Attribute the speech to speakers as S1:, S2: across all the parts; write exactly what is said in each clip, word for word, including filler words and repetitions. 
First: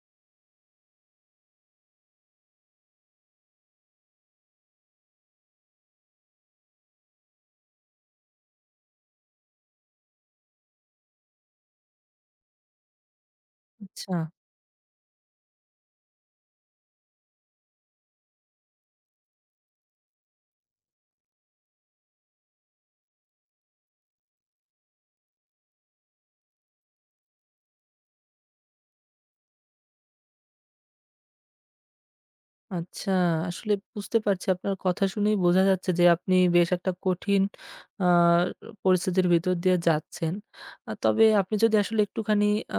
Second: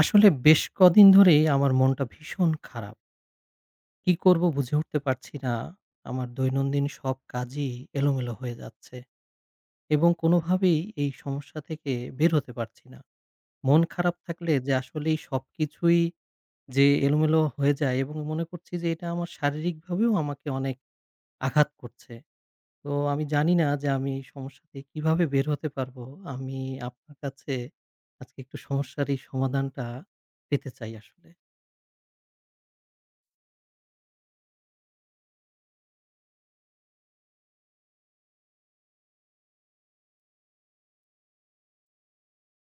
S1: আসলে বেশ কদিন ধরেই আমার মনটা ভীষণ খারাপ। কি করব বুঝে উঠতে পারছি না। আমার দৈনন্দিন সব কাজই এলোমেলো হয়ে যাচ্ছে এবং কোনোভাবেই এই সমস্যা থেকে বের হতে পারছি না। মন
S2: আচ্ছা,
S1: খারাপ থাকলে যে আসলেই সবকিছুই যে এলোমেলো হয়ে যায় এবং মনে করছি যে এটা আমার শারীরিকভাবেও আমাকে অনেক আঘাত করছে। তো আমি জানি না যে আমি এই সমস্যা থেকে কিভাবে বের হতে পারবো? আমি আপনার কাছে আজকে একটু সমস্যার এই সমাধানটা পেতে চাই আসলে।
S2: আচ্ছা। আসলে বুঝতে পারছি আপনার কথা শুনেই বোঝা যাচ্ছে যে আপনি বেশ একটা কঠিন আ পরিস্থিতির ভিতর দিয়ে যাচ্ছেন। আ তবে আপনি যদি আসলে একটুখানি আ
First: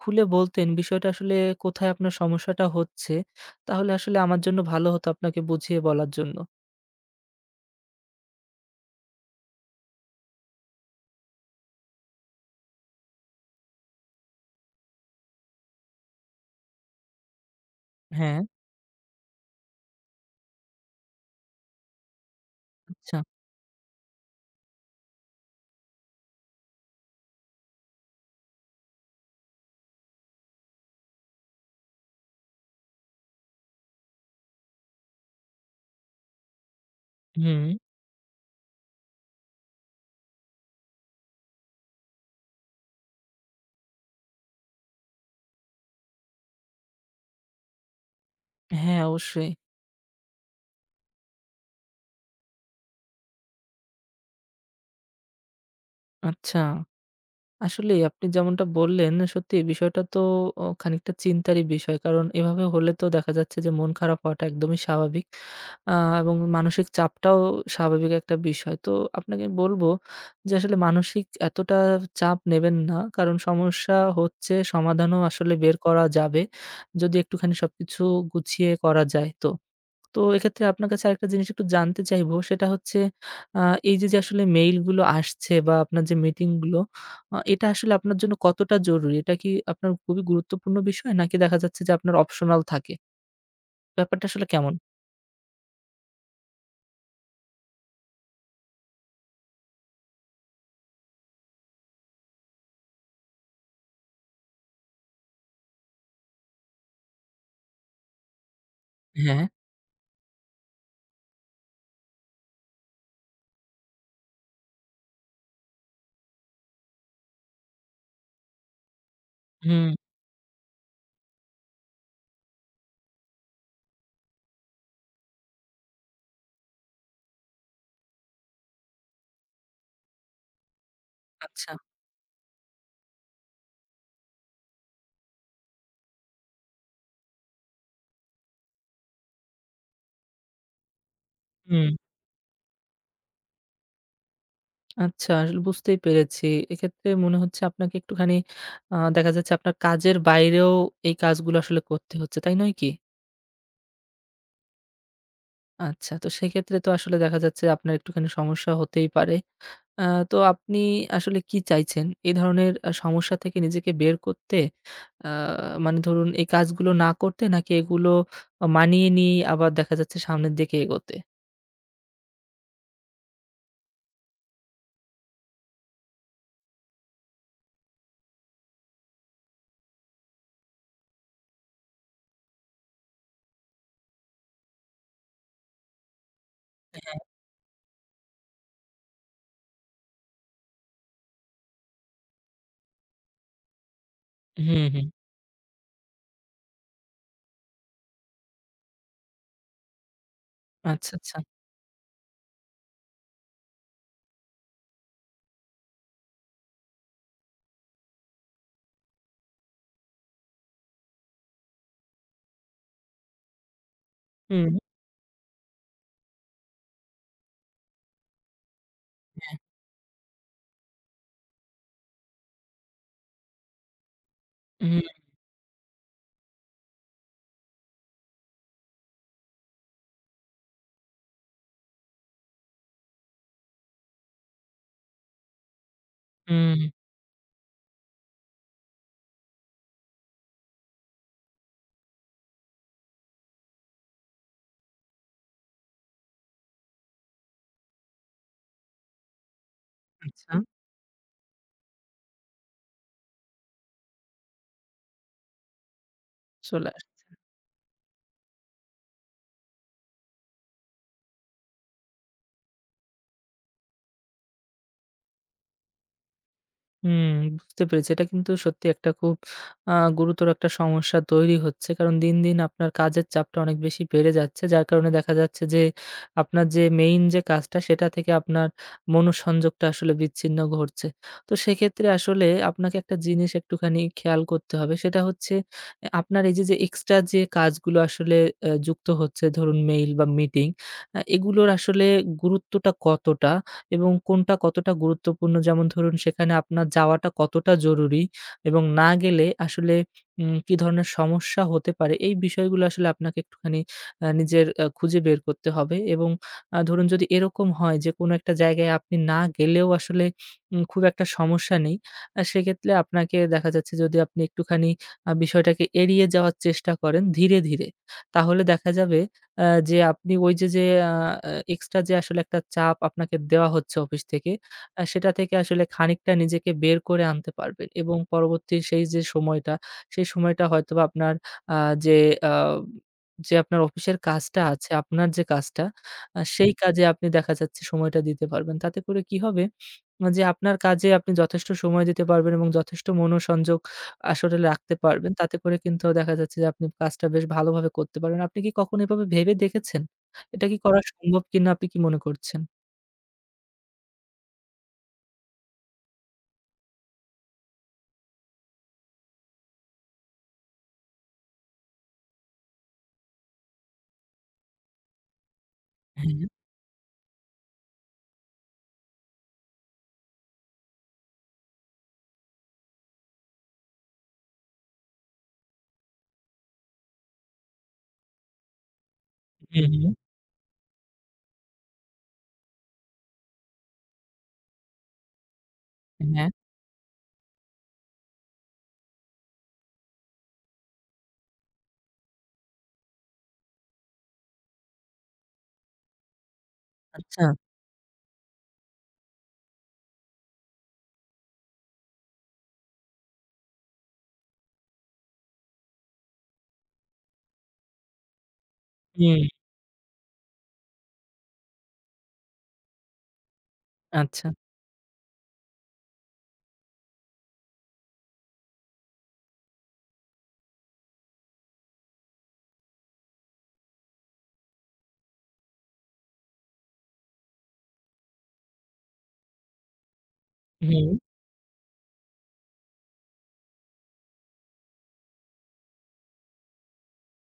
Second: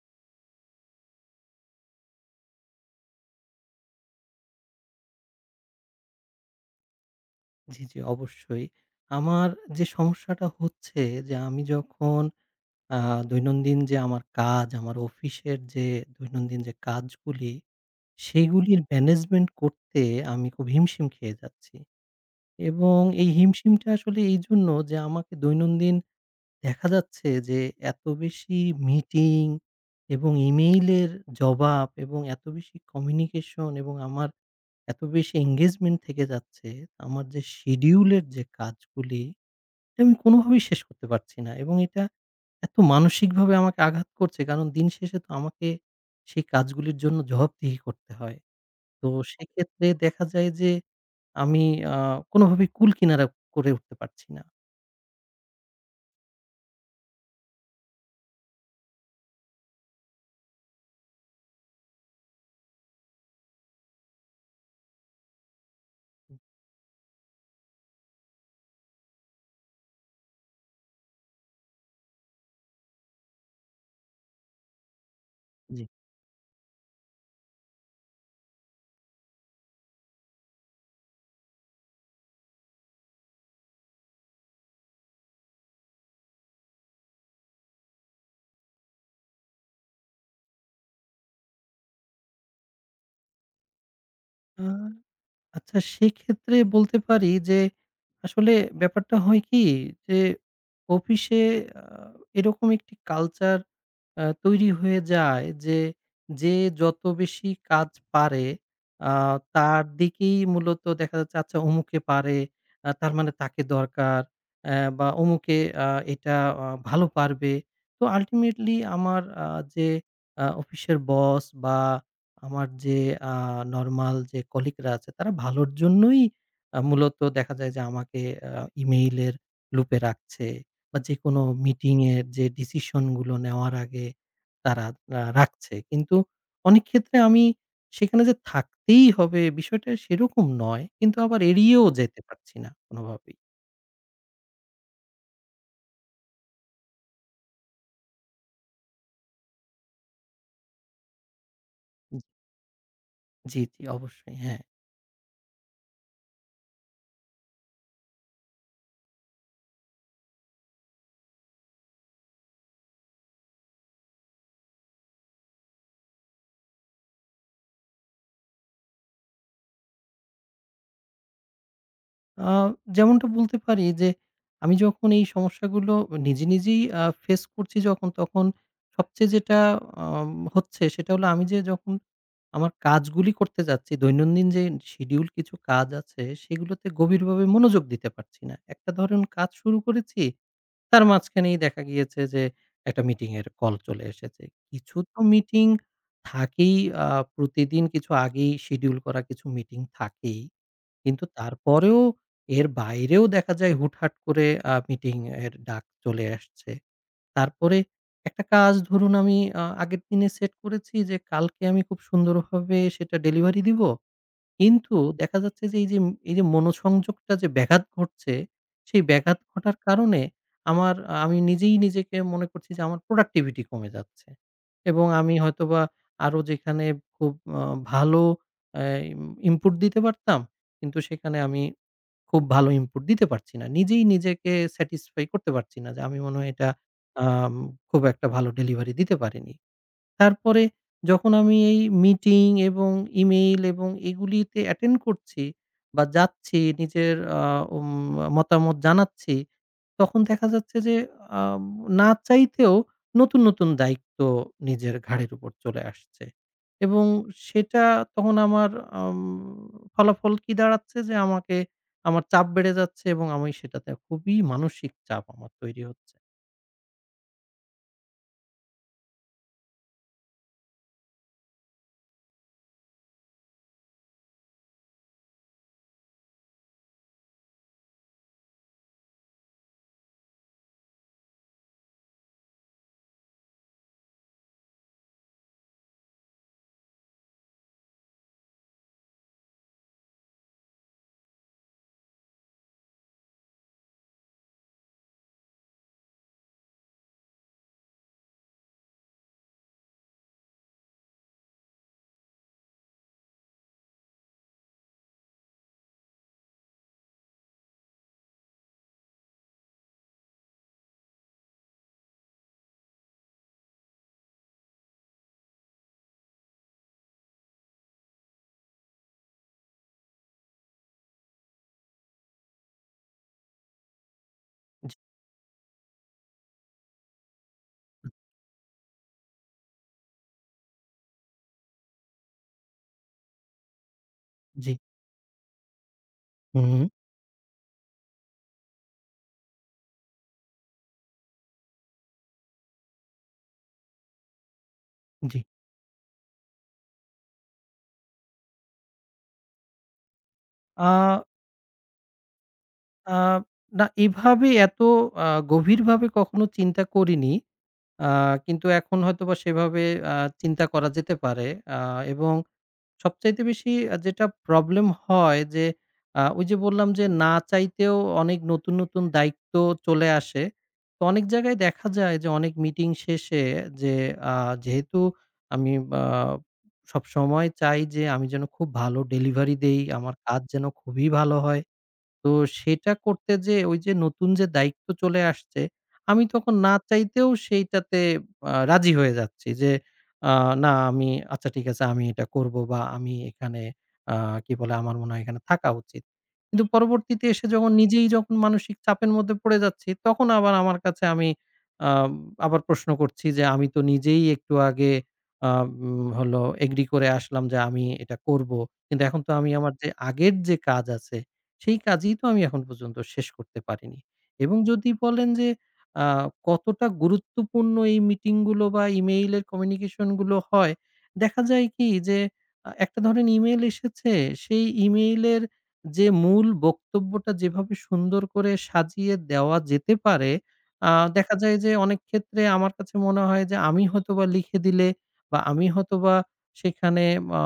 S2: খুলে বলতেন বিষয়টা আসলে কোথায় আপনার সমস্যাটা হচ্ছে, তাহলে আসলে আমার জন্য ভালো হতো আপনাকে বুঝিয়ে বলার জন্য।
S1: জি, জি অবশ্যই। আমার যে সমস্যাটা হচ্ছে যে আমি যখন আ দৈনন্দিন যে আমার কাজ, আমার অফিসের যে দৈনন্দিন যে কাজগুলি,
S2: হ্যাঁ।
S1: সেগুলির ম্যানেজমেন্ট করতে আমি খুব হিমশিম খেয়ে যাচ্ছি। এবং
S2: আচ্ছা।
S1: এই হিমশিমটা আসলে এইজন্য যে আমাকে দৈনন্দিন দেখা যাচ্ছে যে এত বেশি মিটিং এবং ইমেইলের জবাব এবং এত বেশি কমিউনিকেশন এবং আমার এত বেশি engagement থেকে যাচ্ছে, আমার যে
S2: হুম,
S1: schedule এর যে কাজগুলি, এটা আমি কোনোভাবেই শেষ করতে পারছি না এবং এটা এত মানসিকভাবে আমাকে আঘাত করছে। কারণ দিন শেষে তো আমাকে সেই কাজগুলির জন্য জবাবদিহি করতে হয়।
S2: হ্যাঁ
S1: তো
S2: অবশ্যই।
S1: সেক্ষেত্রে দেখা যায় যে আমি আ কোনোভাবেই কুল কিনারা করে উঠতে পারছি না।
S2: আচ্ছা। আসলেই আপনি যেমনটা বললেন, সত্যি এই বিষয়টা তো অ খানিকটা চিন্তারই বিষয়। কারণ এভাবে হলে তো দেখা যাচ্ছে যে মন খারাপ হওয়াটা একদমই স্বাভাবিক। আ এবং মানসিক চাপটাও স্বাভাবিক একটা বিষয়। তো আপনাকে বলব যে আসলে মানসিক এতটা চাপ নেবেন না। কারণ সমস্যা হচ্ছে সমাধানও আসলে বের
S1: জি।
S2: করা যাবে। যদি একটুখানি সবকিছু গুছিয়ে করা যায় তো। তো এক্ষেত্রে আপনার কাছে আরেকটা জিনিস একটু জানতে চাইবো সেটা হচ্ছে আ এই যে, যে আসলে মেইলগুলো আসছে বা আপনার যে মিটিংগুলো আ এটা আসলে আপনার জন্য কতটা জরুরি? এটা কি আপনার খুবই গুরুত্বপূর্ণ বিষয়? নাকি দেখা যাচ্ছে যে আপনার অপশনাল থাকে? ব্যাপারটা আসলে
S1: আ
S2: কেমন?
S1: আচ্ছা, সেক্ষেত্রে বলতে পারি যে, আসলে ব্যাপারটা হয় কি? যে, অফিসে আ এরকম একটি কালচার আ তৈরি হয়ে যায় যে, যে যত বেশি কাজ পারে, আ
S2: হ্যাঁ।
S1: তার দিকেই মূলত দেখা যাচ্ছে, আচ্ছা অমুকে পারে, আ তার মানে তাকে দরকার। অ্যা বা অমুকে আ এটা আ ভালো পারবে। তো আল্টিমেটলি আমার আ যে
S2: হুম,
S1: আ অফিসের বস বা আমার যে আ নরমাল যে কলিগরা আছে তারা ভালোর জন্যই আ মূলত দেখা যায় যে আমাকে আ ইমেইলের লুপে রাখছে বা যেকোনো
S2: আচ্ছা।
S1: মিটিং এর যে ডিসিশন গুলো নেওয়ার আগে তারা আ রাখছে। কিন্তু অনেক ক্ষেত্রে আমি সেখানে যে থাকতেই হবে বিষয়টা সেরকম নয়। কিন্তু আবার এড়িয়েও
S2: হুম,
S1: যেতে পারছি না কোনোভাবেই।
S2: আচ্ছা আসলে বুঝতেই পেরেছি। এক্ষেত্রে মনে হচ্ছে আপনাকে একটুখানি আ দেখা যাচ্ছে আপনার কাজের বাইরেও এই কাজগুলো আসলে করতে হচ্ছে। তাই নয় কি?
S1: জি, জি অবশ্যই। হ্যাঁ।
S2: আচ্ছা, তো সেক্ষেত্রে তো আসলে দেখা যাচ্ছে আপনার একটুখানি সমস্যা হতেই পারে। আ তো আপনি আসলে কি চাইছেন? এই ধরনের আ সমস্যা থেকে নিজেকে বের করতে আ মানে ধরুন এই কাজগুলো না করতে নাকি এগুলো আ মানিয়ে নিয়ে আবার দেখা যাচ্ছে সামনের দিকে এগোতে?
S1: আ যেমনটা বলতে পারি যে, আমি যখন এই সমস্যাগুলো নিজে, নিজেই আ ফেস করছি যখন, তখন সবচেয়ে যেটা আম হচ্ছে সেটা হলো আমি যে যখন আমার কাজগুলি করতে যাচ্ছি, দৈনন্দিন যে শিডিউল কিছু কাজ আছে, সেগুলোতে গভীরভাবে মনোযোগ দিতে পারছি না। একটা ধরুন কাজ শুরু করেছি, তার মাঝখানেই দেখা গিয়েছে যে একটা মিটিংয়ের কল চলে এসেছে।
S2: হুম,
S1: কিছু
S2: হুম।
S1: তো মিটিং থাকেই আ প্রতিদিন কিছু আগেই শিডিউল করা কিছু মিটিং থাকেই।
S2: আচ্ছা,
S1: কিন্তু
S2: আচ্ছা।
S1: তারপরেও এর বাইরেও দেখা যায় হুটহাট করে আ মিটিং এর ডাক চলে আসছে। তারপরে একটা কাজ ধরুন আমি আ আগের দিনে সেট করেছি যে কালকে আমি খুব সুন্দরভাবে সেটা ডেলিভারি দিব।
S2: হুম,
S1: কিন্তু দেখা যাচ্ছে যে এই যে এই যে মনোসংযোগটা যে ব্যাঘাত ঘটছে, সেই ব্যাঘাত
S2: হ্যাঁ।
S1: ঘটার কারণে আমার আমি নিজেই নিজেকে মনে করছি যে আমার প্রোডাক্টিভিটি কমে যাচ্ছে।
S2: হুম,
S1: এবং আমি হয়তোবা আরো যেখানে খুব আ ভালো আ ইনপুট দিতে পারতাম, কিন্তু সেখানে আমি খুব ভালো ইনপুট দিতে পারছি না। নিজেই নিজেকে স্যাটিসফাই করতে পারছি না যে আমি মনে হয় এটা
S2: হুম।
S1: আম খুব একটা ভালো ডেলিভারি দিতে পারিনি। তারপরে যখন আমি এই মিটিং এবং ইমেইল এবং এগুলিতে অ্যাটেন্ড করছি বা যাচ্ছি নিজের আ উম মতামত জানাচ্ছি, তখন দেখা
S2: আচ্ছা,
S1: যাচ্ছে যে আ না চাইতেও নতুন, নতুন দায়িত্ব নিজের ঘাড়ের উপর চলে আসছে
S2: চলে
S1: এবং
S2: আসছে।
S1: সেটা তখন আমার আম ফলাফল কি দাঁড়াচ্ছে যে আমাকে আমার চাপ বেড়ে যাচ্ছে এবং আমি সেটাতে খুবই মানসিক চাপ আমার তৈরি হচ্ছে।
S2: হুম, বুঝতে পেরেছি। এটা কিন্তু সত্যি একটা খুব আ গুরুতর একটা সমস্যা তৈরি হচ্ছে। কারণ দিন, দিন আপনার কাজের চাপটা অনেক বেশি বেড়ে যাচ্ছে। যার কারণে দেখা যাচ্ছে যে আপনার যে মেইন যে কাজটা সেটা থেকে আপনার মনোসংযোগটা আসলে বিচ্ছিন্ন ঘটছে। তো সেক্ষেত্রে আসলে আপনাকে একটা জিনিস একটুখানি খেয়াল করতে হবে। সেটা হচ্ছে অ্যা আপনার এই যে, যে এক্সট্রা যে কাজগুলো আসলে অ্যা যুক্ত হচ্ছে ধরুন মেইল বা মিটিং, আ এগুলোর আসলে গুরুত্বটা কতটা? এবং কোনটা কতটা গুরুত্বপূর্ণ যেমন ধরুন সেখানে আপনার যাওয়াটা কতটা জরুরি এবং না গেলে আসলে উম কি ধরনের সমস্যা হতে পারে এই বিষয়গুলো আসলে আপনাকে একটুখানি আ নিজের আ খুঁজে বের করতে হবে এবং আ ধরুন যদি এরকম হয় যে কোনো একটা জায়গায় আপনি না গেলেও আসলে উম খুব একটা সমস্যা নেই, আ সেক্ষেত্রে আপনাকে দেখা যাচ্ছে যদি আপনি একটুখানি আ বিষয়টাকে এড়িয়ে যাওয়ার চেষ্টা করেন ধীরে, ধীরে তাহলে দেখা যাবে আ যে আপনি ওই যে, যে আ আ এক্সট্রা যে আসলে একটা চাপ আপনাকে দেওয়া হচ্ছে অফিস থেকে,
S1: জি,
S2: আ সেটা থেকে আসলে খানিকটা নিজেকে বের করে আনতে পারবেন এবং পরবর্তী সেই যে সময়টা, সেই সময়টা হয়তোবা আপনার আ যে আ যে আপনার অফিসের কাজটা
S1: জি।
S2: আছে, আপনার যে কাজটা, আ
S1: হুম,
S2: সেই
S1: হুম।
S2: কাজে আপনি দেখা যাচ্ছে সময়টা দিতে পারবেন। তাতে করে কি হবে? যে আপনার কাজে আপনি যথেষ্ট সময় দিতে পারবেন এবং যথেষ্ট মনোসংযোগ আসলে রাখতে পারবেন।
S1: জি।
S2: তাতে করে কিন্তু দেখা যাচ্ছে যে আপনি কাজটা বেশ ভালোভাবে করতে পারবেন। আপনি কি কখনো এভাবে ভেবে দেখেছেন? এটা কি
S1: আ
S2: করা সম্ভব কিনা আপনি কি মনে করছেন?
S1: আ না এভাবে এত আ গভীরভাবে কখনো চিন্তা করিনি। আ কিন্তু এখন হয়তোবা সেভাবে আ চিন্তা করা যেতে পারে। আ এবং সবচাইতে বেশি আ যেটা প্রবলেম হয় যে আ
S2: হ্যাঁ,
S1: ওই যে বললাম যে না চাইতেও অনেক নতুন, নতুন দায়িত্ব চলে আসে। তো অনেক জায়গায় দেখা যায় যে অনেক মিটিং শেষে যে আ যেহেতু আমি আ সবসময় চাই যে আমি যেন খুব ভালো ডেলিভারি দেই,
S2: হুম, হুম,
S1: আমার কাজ যেন খুবই ভালো হয়। তো সেটা করতে যেয়ে ওই যে নতুন যে দায়িত্ব চলে আসছে, আমি
S2: হ্যাঁ,
S1: তখন না চাইতেও সেইটাতে আ রাজি হয়ে যাচ্ছি যে, আ না আমি আচ্ছা ঠিক আছে আমি এটা করব বা আমি এখানে আ কি বলে আমার মনে হয় এখানে থাকা উচিত। কিন্তু পরবর্তীতে
S2: আচ্ছা,
S1: এসে যখন নিজেই যখন মানসিক চাপের মধ্যে পড়ে যাচ্ছি, তখন আবার আমার কাছে আমি আ আবার প্রশ্ন করছি যে, আমি তো নিজেই একটু আগে আ উম হলো এগ্রি করে আসলাম যে আমি এটা করব। কিন্তু এখন তো
S2: হুম,
S1: আমি আমার যে আগের যে কাজ আছে সেই কাজই তো আমি এখন পর্যন্ত শেষ করতে পারিনি।
S2: আচ্ছা,
S1: এবং যদি বলেন যে আ কতটা গুরুত্বপূর্ণ এই মিটিংগুলো বা ইমেইলের কমিউনিকেশনগুলো হয়, দেখা যায় কি যে আ একটা ধরেন ইমেইল এসেছে, সেই ইমেইলের যে মূল বক্তব্যটা যেভাবে সুন্দর করে সাজিয়ে দেওয়া যেতে পারে, আ
S2: হুম,
S1: দেখা যায় যে অনেক ক্ষেত্রে আমার কাছে মনে হয় যে আমি হয়তোবা লিখে দিলে বা আমি হয়তোবা সেখানে আ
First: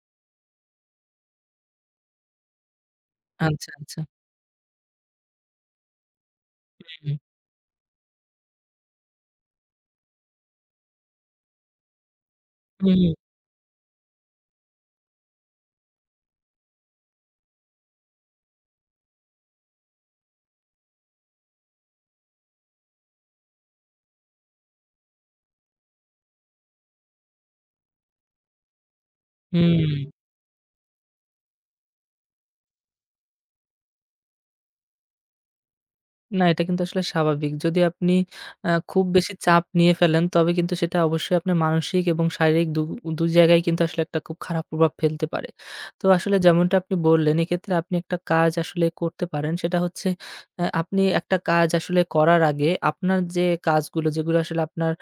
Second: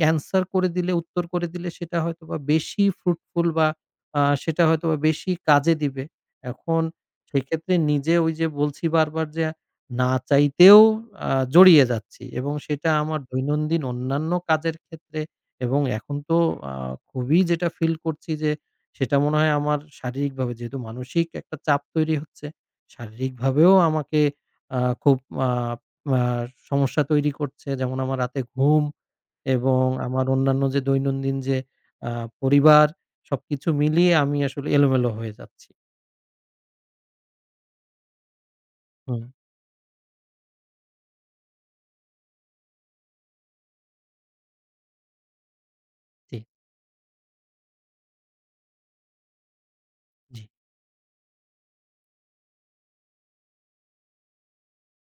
S1: অ্যান্সার করে দিলে, উত্তর করে দিলে সেটা হয়তোবা বেশি ফ্রুটফুল বা
S2: আচ্ছা, আচ্ছা,
S1: আ সেটা হয়তোবা বেশি কাজে দিবে। এখন
S2: হুম,
S1: সেক্ষেত্রে নিজে ওই যে বলছি বারবার যে না চাইতেও আ জড়িয়ে যাচ্ছি এবং সেটা
S2: হুম,
S1: আমার দৈনন্দিন অন্যান্য কাজের ক্ষেত্রে এবং এখন তো আ খুবই যেটা ফিল করছি যে সেটা মনে হয় আমার শারীরিকভাবে যেহেতু মানসিক একটা চাপ তৈরি হচ্ছে, শারীরিকভাবেও আমাকে আ খুব আ আ সমস্যা তৈরি করছে। যেমন আমার রাতে ঘুম
S2: হুম।
S1: এবং আমার অন্যান্য যে দৈনন্দিন যে আ পরিবার সবকিছু মিলিয়ে আমি আসলে এলোমেলো হয়ে যাচ্ছি।
S2: না, এটা কিন্তু আসলে স্বাভাবিক। যদি আপনি আ খুব
S1: হুম,
S2: বেশি চাপ নিয়ে ফেলেন, তবে কিন্তু সেটা অবশ্যই আপনার মানসিক এবং শারীরিক দু দুই জায়গায় কিন্তু আসলে একটা খুব খারাপ প্রভাব ফেলতে পারে। তো আসলে
S1: জি,
S2: যেমনটা আপনি বললেন, এক্ষেত্রে আপনি একটা কাজ আসলে করতে পারেন। সেটা হচ্ছে
S1: জি,
S2: আ আপনি একটা কাজ আসলে করার আগে আপনার যে কাজগুলো, যেগুলো আসলে আপনার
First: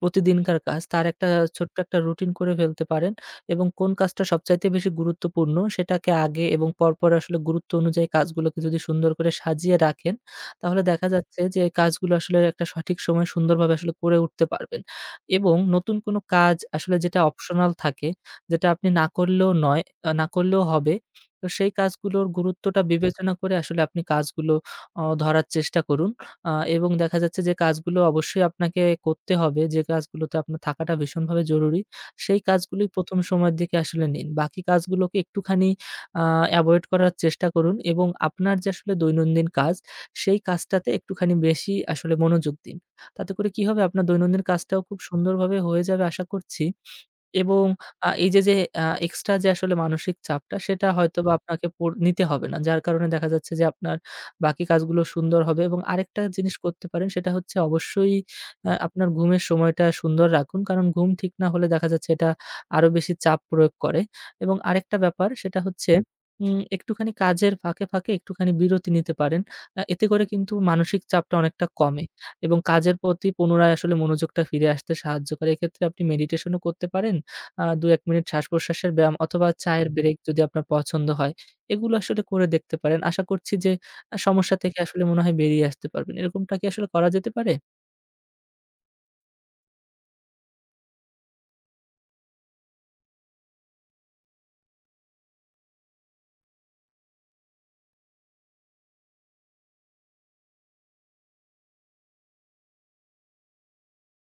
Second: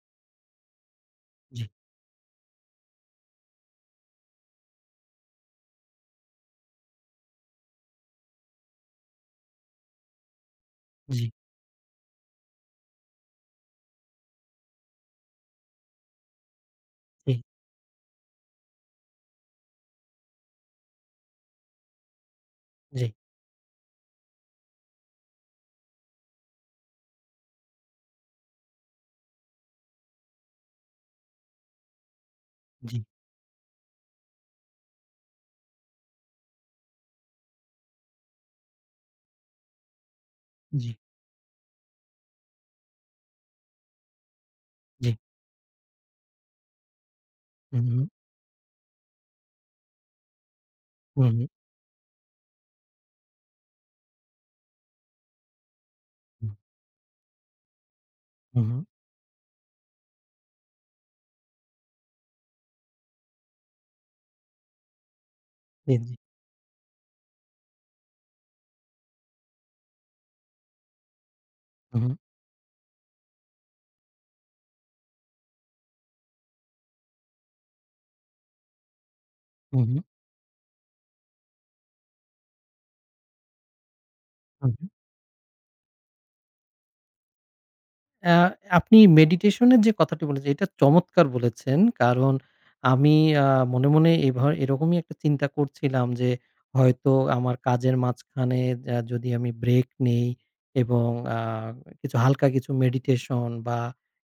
S2: প্রতিদিনকার কাজ, তার একটা
S1: জি,
S2: ছোট্ট একটা রুটিন করে ফেলতে পারেন এবং কোন কাজটা সবচাইতে বেশি গুরুত্বপূর্ণ, সেটাকে আগে এবং পরপর আসলে গুরুত্ব অনুযায়ী কাজগুলোকে যদি সুন্দর করে সাজিয়ে রাখেন, তাহলে দেখা
S1: জি,
S2: যাচ্ছে যে কাজগুলো আসলে একটা সঠিক সময়ে সুন্দরভাবে আসলে করে উঠতে পারবেন। এবং নতুন কোনো কাজ আসলে যেটা
S1: জি,
S2: অপশনাল থাকে, যেটা আপনি না করলেও নয়, আ না করলেও হবে। তো সেই কাজগুলোর গুরুত্বটা
S1: জি,
S2: বিবেচনা করে আসলে আপনি কাজগুলো অ ধরার চেষ্টা করুন। আ এবং দেখা যাচ্ছে যে কাজগুলো অবশ্যই আপনাকে করতে হবে, যে কাজগুলোতে আপনার থাকাটা ভীষণভাবে জরুরি, সেই কাজগুলোই
S1: জি,
S2: ১ম সময়ের দিকে আসলে নিন। বাকি কাজগুলোকে একটুখানি আ এভয়েড করার চেষ্টা করুন এবং আপনার যে আসলে দৈনন্দিন কাজ সেই কাজটাতে
S1: জি,
S2: একটুখানি বেশি আসলে মনোযোগ দিন। তাতে করে কি হবে আপনার দৈনন্দিন কাজটাও খুব
S1: জি।
S2: সুন্দরভাবে হয়ে যাবে আশা করছি। এবং
S1: হু, হু,
S2: আ এই যে, যে আ এক্সট্রা যে আসলে মানসিক চাপটা সেটা
S1: হু,
S2: হয়তোবা
S1: হু,
S2: আপনাকে পর নিতে হবে না। যার কারণে দেখা যাচ্ছে যে আপনার বাকি কাজগুলো সুন্দর হবে এবং আরেকটা জিনিস করতে পারেন সেটা হচ্ছে অবশ্যই
S1: হু,
S2: আ
S1: হু,
S2: আপনার ঘুমের সময়টা সুন্দর রাখুন। কারণ ঘুম ঠিক না হলে দেখা যাচ্ছে এটা আরো বেশি চাপ প্রয়োগ করে এবং আরেকটা ব্যাপার সেটা হচ্ছে
S1: জি, জি।
S2: উম একটুখানি কাজের ফাঁকে, ফাঁকে একটুখানি বিরতি নিতে পারেন। আ এতে করে কিন্তু মানসিক চাপটা অনেকটা
S1: হু,
S2: কমে
S1: হু,
S2: এবং কাজের প্রতি পুনরায় আসলে মনোযোগটা ফিরে আসতে সাহায্য করে। এক্ষেত্রে আপনি মেডিটেশনও করতে পারেন। আ দুই এক মিনিট শ্বাস-প্রশ্বাসের ব্যায়াম অথবা
S1: হু,
S2: চায়ের হুম।
S1: হু,
S2: ব্রেক যদি আপনার পছন্দ হয়, এগুলো আসলে করে দেখতে পারেন। আশা করছি যে আ সমস্যা
S1: হু।
S2: থেকে আসলে মনে হয় বেরিয়ে আসতে পারবেন। এরকমটা কি আসলে করা যেতে পারে?
S1: আ আপনি মেডিটেশন এর যে কথাটি বলেছেন, এটা চমৎকার বলেছেন। কারণ আমি আ মনে, মনে এভা এরকমই একটা চিন্তা করছিলাম যে, হয়তো আমার কাজের মাঝখানে আ যদি আমি ব্রেক নেই এবং আ কিছু হালকা কিছু মেডিটেশন বা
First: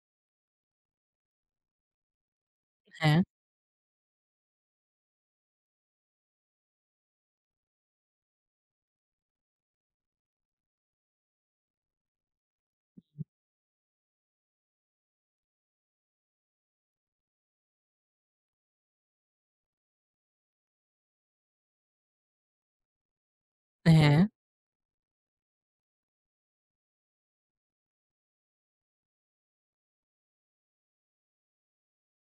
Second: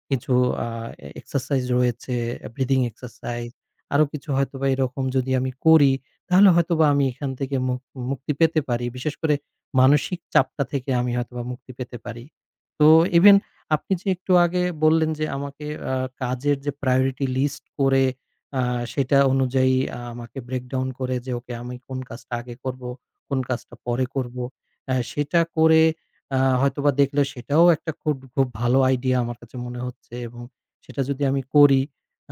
S1: কিছু আ এ এক্সারসাইজ রয়েছে, ব্রিথিং
S2: হ্যাঁ,
S1: এক্সারসাইজ আরো কিছু হয়তোবা এরকম যদি আমি করি, তাহলে হয়তোবা আমি এখান থেকে মুক মুক্তি পেতে পারি। বিশেষ করে মানসিক চাপটা থেকে আমি হয়তোবা মুক্তি পেতে পারি। তো ইভেন আপনি যে একটু আগে বললেন যে আমাকে আ কাজের যে প্রায়োরিটি লিস্ট করে আ সেটা অনুযায়ী আ আমাকে ব্রেকডাউন করে যে ওকে আমি কোন কাজটা আগে করব, কোন কাজটা পরে
S2: হ্যাঁ।
S1: করব। আ সেটা করে আ হয়তোবা দেখলে সেটাও একটা খুব, খুব ভালো আইডিয়া আমার কাছে মনে হচ্ছে এবং সেটা যদি আমি করি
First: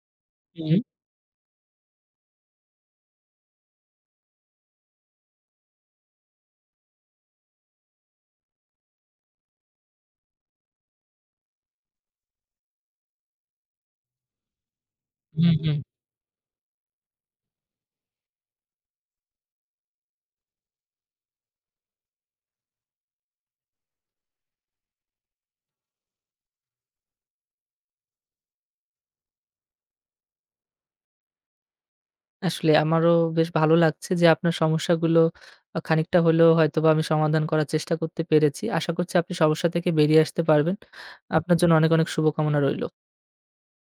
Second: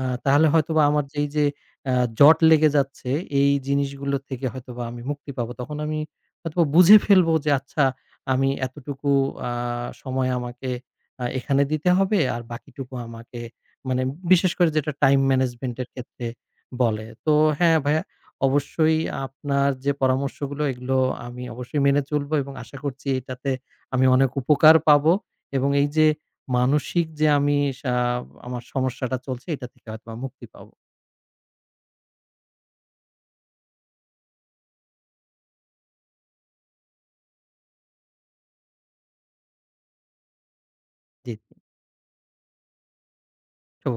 S1: আ তাহলে
S2: হুম,
S1: হয়তোবা আমার এই যে আ জট লেগে যাচ্ছে এই জিনিসগুলো থেকে হয়তোবা আমি মুক্তি পাবো। তখন আমি হয়তোবা বুঝে ফেলবো যে আচ্ছা আমি এতটুকু আ সময় আমাকে আ এখানে দিতে হবে আর বাকিটুকু আমাকে মানে বিশেষ করে যেটা টাইম
S2: হুম,
S1: ম্যানেজমেন্ট
S2: হুম।
S1: এর ক্ষেত্রে বলে। তো হ্যাঁ, ভাইয়া অবশ্যই আপনার যে পরামর্শগুলো এগুলো আমি অবশ্যই মেনে চলবো এবং আশা করছি এটাতে আমি অনেক উপকার পাবো এবং এই যে মানসিক যে আমি সা আমার সমস্যাটা চলছে এটা থেকে হয়তোবা মুক্তি পাবো।
S2: আসলে আমারও বেশ ভালো লাগছে যে আপনার সমস্যাগুলো আ খানিকটা হলেও হয়তোবা আমি সমাধান করার চেষ্টা করতে পেরেছি। আশা করছি আপনি সমস্যা থেকে বেরিয়ে আসতে পারবেন।
S1: জি, জি।
S2: আপনার জন্য অনেক, অনেক শুভকামনা রইল।
S1: শুভ